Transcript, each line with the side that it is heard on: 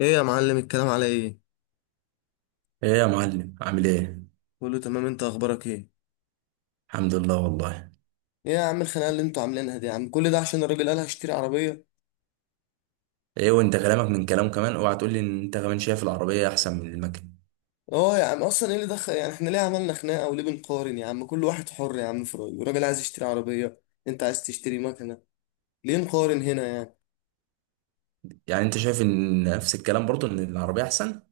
left: ايه يا معلم، الكلام على ايه؟
right: ايه يا معلم، عامل ايه؟
left: كله تمام. انت اخبارك ايه؟
right: الحمد لله والله.
left: ايه يا عم الخناقه اللي انتوا عاملينها دي يا عم؟ كل ده عشان الراجل قال هشتري عربيه؟
right: ايه، وانت كلامك من كلام كمان؟ اوعى تقول لي ان انت كمان شايف العربيه احسن من المكن.
left: اه يا عم، اصلا ايه اللي دخل يعني؟ احنا ليه عملنا خناقه وليه بنقارن يا عم؟ كل واحد حر يا عم في رايه. الراجل عايز يشتري عربيه، انت عايز تشتري مكنه، ليه نقارن هنا يعني؟
right: يعني انت شايف ان نفس الكلام، برضو ان العربيه احسن؟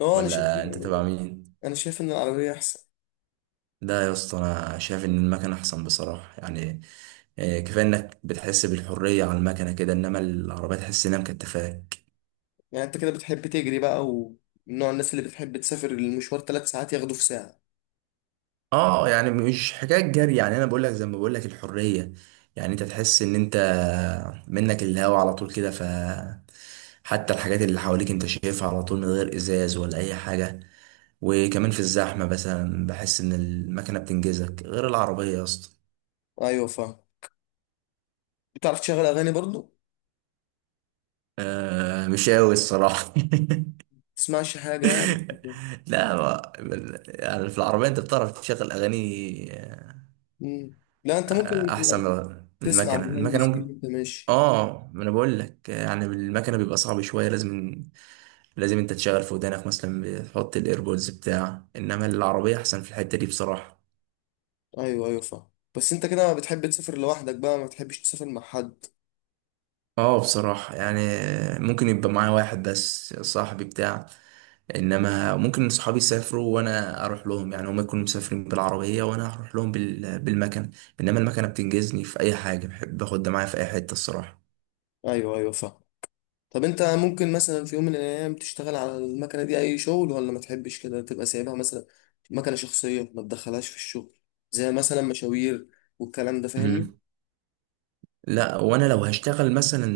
left: اه انا شايف.
right: ولا انت تبع مين؟
left: انا شايف ان العربيه احسن.
right: لا يا اسطى، انا شايف ان المكن احسن بصراحه يعني. إيه، كفايه انك بتحس بالحريه على المكنه كده، انما العربيه تحس انها مكتفاك.
left: يعني انت كده بتحب تجري بقى، ومن نوع الناس اللي بتحب تسافر المشوار ثلاث ساعات ياخده في ساعه؟
right: اه يعني مش حكايه جري، يعني انا بقول لك زي ما بقول لك الحريه. يعني انت تحس ان انت منك الهوا على طول كده، ف حتى الحاجات اللي حواليك انت شايفها على طول من غير ازاز ولا اي حاجه. وكمان في الزحمه مثلا بحس ان المكنه بتنجزك غير العربيه يا اسطى.
left: ايوه فاهم. بتعرف تشغل اغاني برضو؟
right: آه مش قوي الصراحه.
left: تسمعش حاجه يعني؟
right: لا، يعني في العربيه انت بتعرف تشغل اغاني؟
left: مم. لا انت ممكن
right: احسن من
left: تسمع
right: المكنه
left: بالهندي
right: المكنه
left: فيه
right: ممكن.
left: وانت ماشي.
right: اه، ما انا بقول لك يعني بالمكنه بيبقى صعب شويه، لازم لازم انت تشغل في ودانك مثلا، بتحط الايربودز بتاع، انما العربيه احسن في الحته دي بصراحه.
left: ايوه ايوه فاهم. بس انت كده بتحب تسافر لوحدك بقى؟ ما بتحبش تسافر مع حد؟
right: اه بصراحه يعني ممكن يبقى معايا واحد بس صاحبي بتاع، انما ممكن صحابي يسافروا وانا اروح لهم، يعني هم يكونوا مسافرين بالعربيه وانا هروح لهم بالمكنه. انما المكنه بتنجزني في اي حاجه بحب اخدها معايا في اي حته الصراحه.
left: ايوه ايوه فاهم. طب انت ممكن مثلا في يوم من الايام تشتغل على المكنه دي اي شغل، ولا ما تحبش كده تبقى سايبها مثلا مكنه شخصيه ما تدخلهاش في الشغل، زي مثلا مشاوير والكلام ده، فاهمني؟
right: امم. لا، وانا لو هشتغل مثلا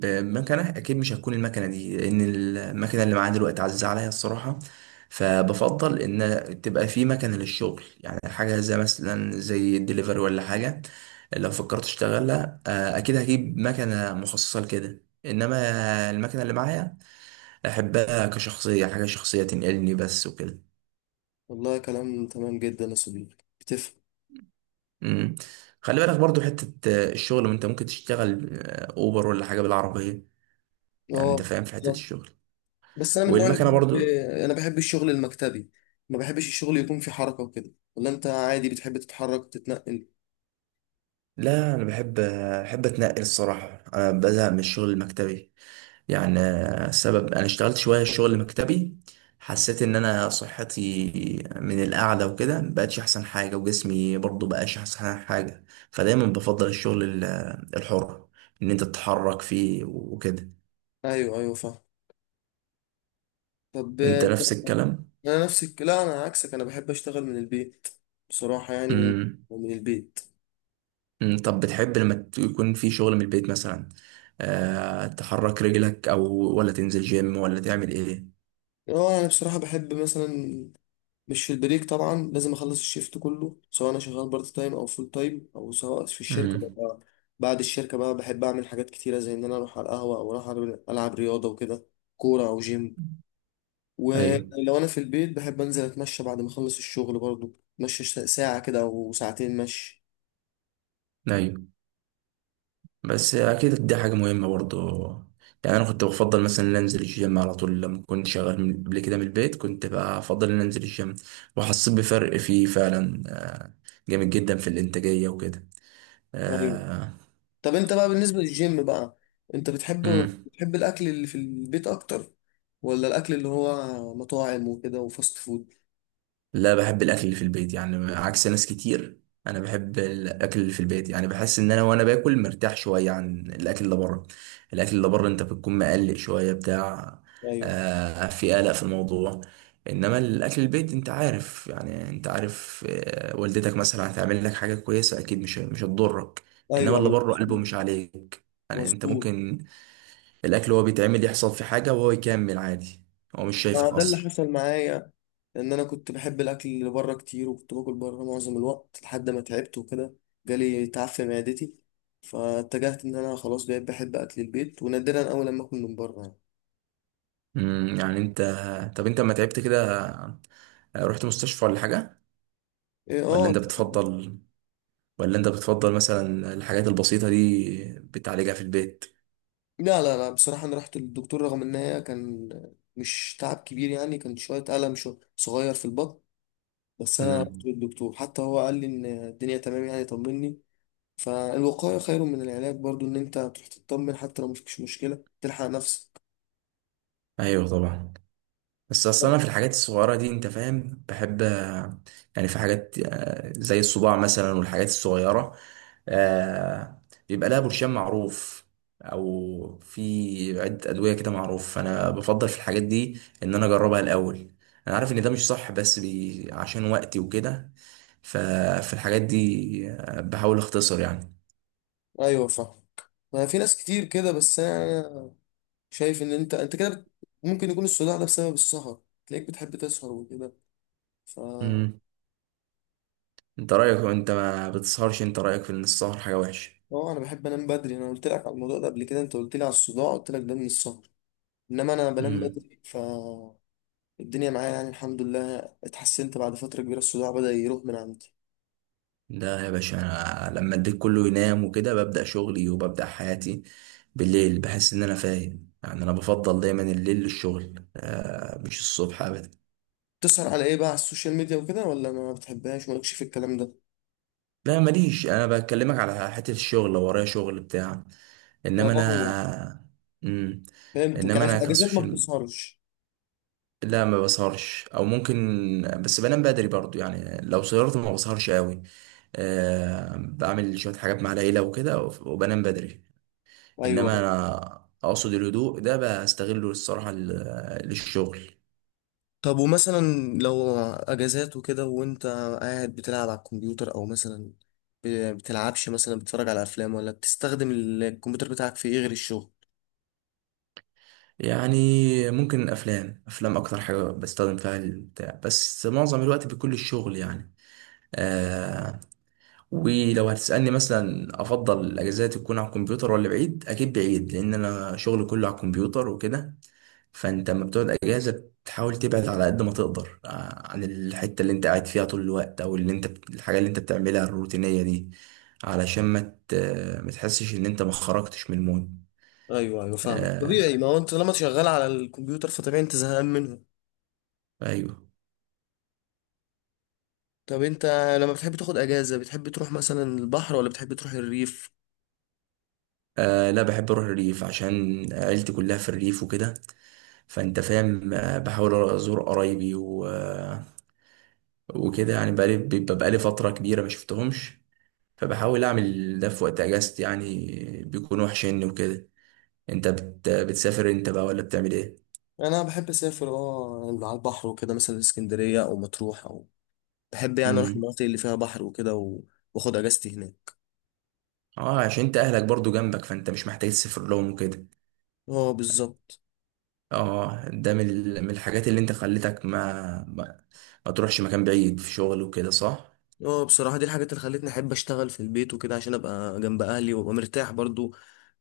right: بمكنه اكيد مش هتكون المكنه دي، لان المكنه اللي معايا دلوقتي عزيزه عليا الصراحه. فبفضل ان تبقى في مكنه للشغل، يعني حاجه زي مثلا زي الدليفري ولا حاجه. لو فكرت اشتغلها اكيد هجيب مكنه مخصصه لكده، انما المكنه اللي معايا احبها كشخصيه، حاجه شخصيه تنقلني بس وكده.
left: والله كلام تمام جدا يا صديقي، بتفهم.
right: مم. خلي بالك برضو حته الشغل، ما انت ممكن تشتغل اوبر ولا حاجه بالعربيه، يعني انت
left: اه
right: فاهم في حته
left: بالظبط.
right: الشغل،
left: بس انا من النوع اللي
right: والمكنه
left: بحب،
right: برضو.
left: انا بحب الشغل المكتبي. ما بحبش الشغل يكون فيه حركه وكده. ولا انت عادي بتحب تتحرك وتتنقل؟
right: لا انا بحب اتنقل الصراحه، انا بزهق من الشغل المكتبي. يعني السبب انا اشتغلت شويه شغل مكتبي، حسيت ان انا صحتي من القعده وكده مبقتش احسن حاجه، وجسمي برضو مبقاش احسن حاجه. فدايما بفضل الشغل الحر، ان انت تتحرك فيه وكده.
left: ايوه ايوه فاهم. طب
right: انت
left: انت،
right: نفس الكلام؟
left: انا نفسك؟ لا انا عكسك، انا بحب اشتغل من البيت. بصراحة يعني من
right: امم.
left: من البيت.
right: طب بتحب لما يكون في شغل من البيت مثلا؟ تحرك رجلك، او ولا تنزل جيم، ولا تعمل ايه؟
left: اه انا بصراحة بحب مثلا، مش في البريك طبعا، لازم اخلص الشيفت كله، سواء انا شغال بارت تايم او فول تايم، او سواء في الشركة
right: امم.
left: ببقى. بعد الشركة بقى بحب اعمل حاجات كتيرة، زي ان انا اروح على القهوة، او اروح ألعب رياضة وكده، كورة او جيم.
right: ايوه،
left: ولو انا في البيت بحب انزل اتمشى بعد ما اخلص الشغل، برضو اتمشى ساعة كده او ساعتين مشي.
right: ايوه، بس اكيد دي حاجه مهمه برضو. يعني انا كنت بفضل مثلا ان انزل الجيم على طول، لما كنت شغال قبل كده من البيت كنت بقى افضل ان انزل الجيم. وحسيت بفرق فيه فعلا، جامد جدا في الانتاجيه وكده.
left: أيوة. طب انت بقى بالنسبة للجيم بقى، انت بتحب
right: امم.
left: بتحب الاكل اللي في البيت اكتر، ولا الاكل اللي هو مطاعم وكده وفاست فود؟
right: لا بحب الاكل اللي في البيت، يعني عكس ناس كتير. انا بحب الاكل اللي في البيت، يعني بحس ان انا وانا باكل مرتاح شويه عن الاكل اللي بره. الاكل اللي بره انت بتكون مقلق شويه بتاع.
left: ايوه
right: آه في قلق في الموضوع. انما الاكل البيت انت عارف، يعني انت عارف آه والدتك مثلا هتعمل لك حاجه كويسه، اكيد مش هتضرك. انما
left: ايوه
right: اللي
left: ايوه،
right: بره قلبه
left: مظبوط
right: مش عليك. يعني انت
left: مظبوط.
right: ممكن الاكل هو بيتعمل يحصل في حاجه وهو يكمل عادي، هو مش
left: ما
right: شايفك
left: ده اللي
right: اصلا.
left: حصل معايا، ان انا كنت بحب الاكل اللي بره كتير، وكنت باكل بره معظم الوقت لحد ما تعبت وكده. جالي تعب في معدتي، فاتجهت ان انا خلاص بقيت بحب اكل البيت، ونادرا اول لما اكل من بره يعني.
right: يعني انت، طب انت لما تعبت كده رحت مستشفى ولا حاجة؟
left: إيه،
right: ولا
left: اه.
right: انت بتفضل ولا انت بتفضل مثلا الحاجات البسيطة دي بتعالجها في البيت؟
left: لا لا لا، بصراحة أنا رحت للدكتور، رغم إن هي كان مش تعب كبير يعني، كان شوية ألم شو صغير في البطن. بس أنا رحت
right: امم.
left: للدكتور، حتى هو قال لي إن الدنيا تمام يعني، طمني. فالوقاية خير من العلاج برضو، إن أنت تروح تطمن حتى لو مفيش مشكلة، تلحق نفسك.
right: ايوه طبعا. بس اصل انا في الحاجات الصغيره دي انت فاهم بحب، يعني في حاجات زي الصباع مثلا والحاجات الصغيره، آه، بيبقى لها برشام معروف، او في عده ادويه كده معروف. فانا بفضل في الحاجات دي ان انا اجربها الاول. انا عارف ان ده مش صح، بس بي عشان وقتي وكده. ففي الحاجات دي بحاول اختصر يعني.
left: أيوة فاهم. ما في ناس كتير كده. بس أنا شايف إن أنت كده ممكن يكون الصداع ده بسبب السهر. تلاقيك بتحب تسهر وكده ف
right: امم. انت رايك، انت ما بتسهرش؟ انت رايك في ان السهر حاجه وحشه؟
left: اه انا بحب انام بدري. انا قلت لك على الموضوع ده قبل كده، انت قلت لي على الصداع، قلت لك ده من السهر. انما انا بنام
right: امم
left: بدري، فالدنيا معايا يعني الحمد لله. اتحسنت، بعد فترة كبيرة الصداع بدأ يروح من عندي.
right: ده يا باشا، انا لما الديك كله ينام وكده ببدأ شغلي وببدأ حياتي. بالليل بحس ان انا فايق، يعني انا بفضل دايما الليل للشغل، مش الصبح ابدا.
left: بتسهر على ايه بقى؟ على السوشيال ميديا وكده، ولا ما بتحبهاش، مالكش في الكلام ده؟
right: لا ماليش، انا بكلمك على حتة الشغل لو ورايا شغل بتاع، انما
left: اه
right: انا. مم.
left: فهمتك.
right: انما
left: يعني في
right: انا
left: الاجازات ما
right: كسوشيال،
left: بتسهرش؟
right: لا ما بسهرش او ممكن، بس بنام بدري برضو يعني، لو سهرت ما بسهرش قوي. بعمل شوية حاجات مع العيلة وكده وبنام بدري.
left: ايوه
right: انما
left: أيوة.
right: انا اقصد الهدوء ده بستغله الصراحه للشغل.
left: طب ومثلا لو اجازات وكده، وانت قاعد بتلعب على الكمبيوتر، او مثلا بتلعبش مثلا بتتفرج على افلام؟ ولا بتستخدم الكمبيوتر بتاعك في ايه غير الشغل؟
right: يعني ممكن افلام اكتر حاجه بستخدم فيها البتاع، بس معظم الوقت بيكون للشغل يعني. آه ولو هتسالني مثلا افضل الاجازات تكون على الكمبيوتر ولا بعيد، اكيد بعيد، لان انا شغلي كله على الكمبيوتر وكده. فانت لما بتقعد اجازه بتحاول تبعد على قد ما تقدر عن الحته اللي انت قاعد فيها طول الوقت، او اللي انت الحاجه اللي انت بتعملها الروتينيه دي، علشان ما ما تحسش ان انت ما خرجتش من المود.
left: ايوه ايوه فاهمك،
right: آه
left: طبيعي. ما هو انت لما شغال على الكمبيوتر، فطبيعي انت زهقان منه.
right: ايوه.
left: طب انت لما بتحب تاخد اجازة، بتحب تروح مثلا البحر ولا بتحب تروح الريف؟
right: آه لا، بحب اروح الريف عشان عيلتي كلها في الريف وكده. فانت فاهم، بحاول ازور قرايبي وكده يعني، بقالي فتره كبيره ما شفتهمش، فبحاول اعمل ده في وقت اجازتي يعني، بيكون وحشني وكده. انت بتسافر انت بقى ولا بتعمل ايه؟
left: انا بحب اسافر على البحر وكده، مثلا اسكندرية او مطروح، او بحب يعني اروح
right: امم.
left: المناطق اللي فيها بحر وكده. واخد اجازتي هناك.
right: اه عشان انت اهلك برضو جنبك، فانت مش محتاج تسافر لهم وكده.
left: اه بالظبط.
right: اه ده من من الحاجات اللي انت خلتك ما, ما تروحش مكان بعيد في شغل وكده صح؟
left: اه بصراحة دي الحاجات اللي خلتني احب اشتغل في البيت وكده، عشان ابقى جنب اهلي وابقى مرتاح برضو.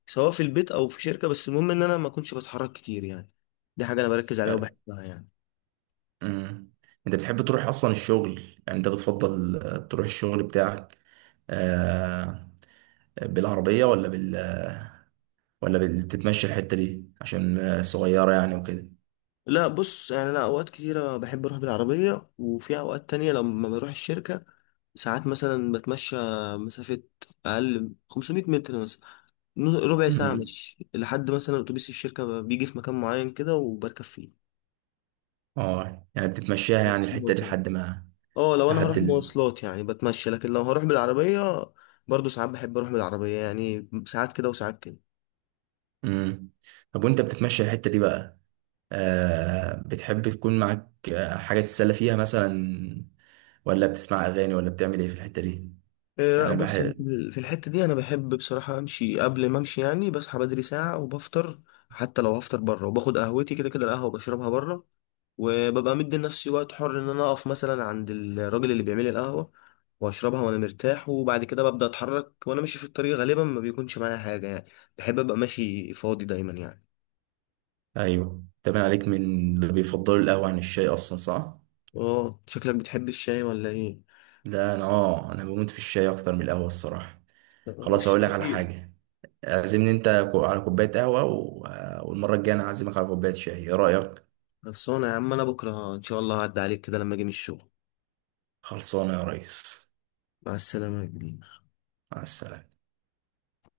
left: سواء في البيت او في شركة، بس المهم ان انا ما اكونش بتحرك كتير يعني. دي حاجة انا بركز عليها
right: آه،
left: وبحبها يعني.
right: امم. انت بتحب تروح اصلا الشغل؟ يعني انت بتفضل تروح الشغل بتاعك آه بالعربية ولا ولا بتتمشى الحتة دي عشان صغيرة يعني وكده؟
left: لا بص يعني، انا اوقات كتيره بحب اروح بالعربيه، وفي اوقات تانية لما بروح الشركه، ساعات مثلا بتمشى مسافه اقل من 500 متر مثلا، ربع ساعه
right: امم.
left: مشي، لحد مثلا اتوبيس الشركه بيجي في مكان معين كده وبركب فيه،
right: اه يعني بتتمشاها يعني الحتة دي
left: مواصلات يعني.
right: لحد ما،
left: اه لو انا هروح
right: لحد ال...
left: مواصلات يعني بتمشى، لكن لو هروح بالعربيه، برضو ساعات بحب اروح بالعربيه يعني، ساعات كده وساعات كده.
right: امم. طب وانت بتتمشى الحتة دي بقى، بتحب تكون معاك حاجة تتسلى فيها مثلا؟ ولا بتسمع أغاني ولا بتعمل ايه في الحتة دي؟
left: لا
right: يعني انا
left: بص، أنا
right: بحب.
left: في الحتة دي أنا بحب بصراحة أمشي. قبل ما أمشي يعني بصحى بدري ساعة وبفطر، حتى لو هفطر بره، وباخد قهوتي كده كده، القهوة بشربها بره، وببقى مدي لنفسي وقت حر، إن أنا أقف مثلا عند الراجل اللي بيعمل لي القهوة، وأشربها وأنا مرتاح. وبعد كده ببدأ أتحرك، وأنا ماشي في الطريق غالبا ما بيكونش معايا حاجة يعني، بحب أبقى ماشي فاضي دايما يعني.
right: ايوه، تبان عليك من اللي بيفضلوا القهوة عن الشاي اصلا، صح؟
left: أه شكلك بتحب الشاي ولا إيه؟
right: لا انا بموت في الشاي اكتر من القهوة الصراحة.
left: لا، هو
right: خلاص، هقول لك على
left: الشاي.
right: حاجة، اعزمني انت على كوباية قهوة، والمرة الجاية انا هعزمك على كوباية شاي، ايه رأيك؟
left: خلصانة يا عم، أنا بكرة إن شاء الله هعدي عليك كده لما أجي من الشغل.
right: خلصانة يا ريس.
left: مع السلامة يا كبير.
right: مع السلامة.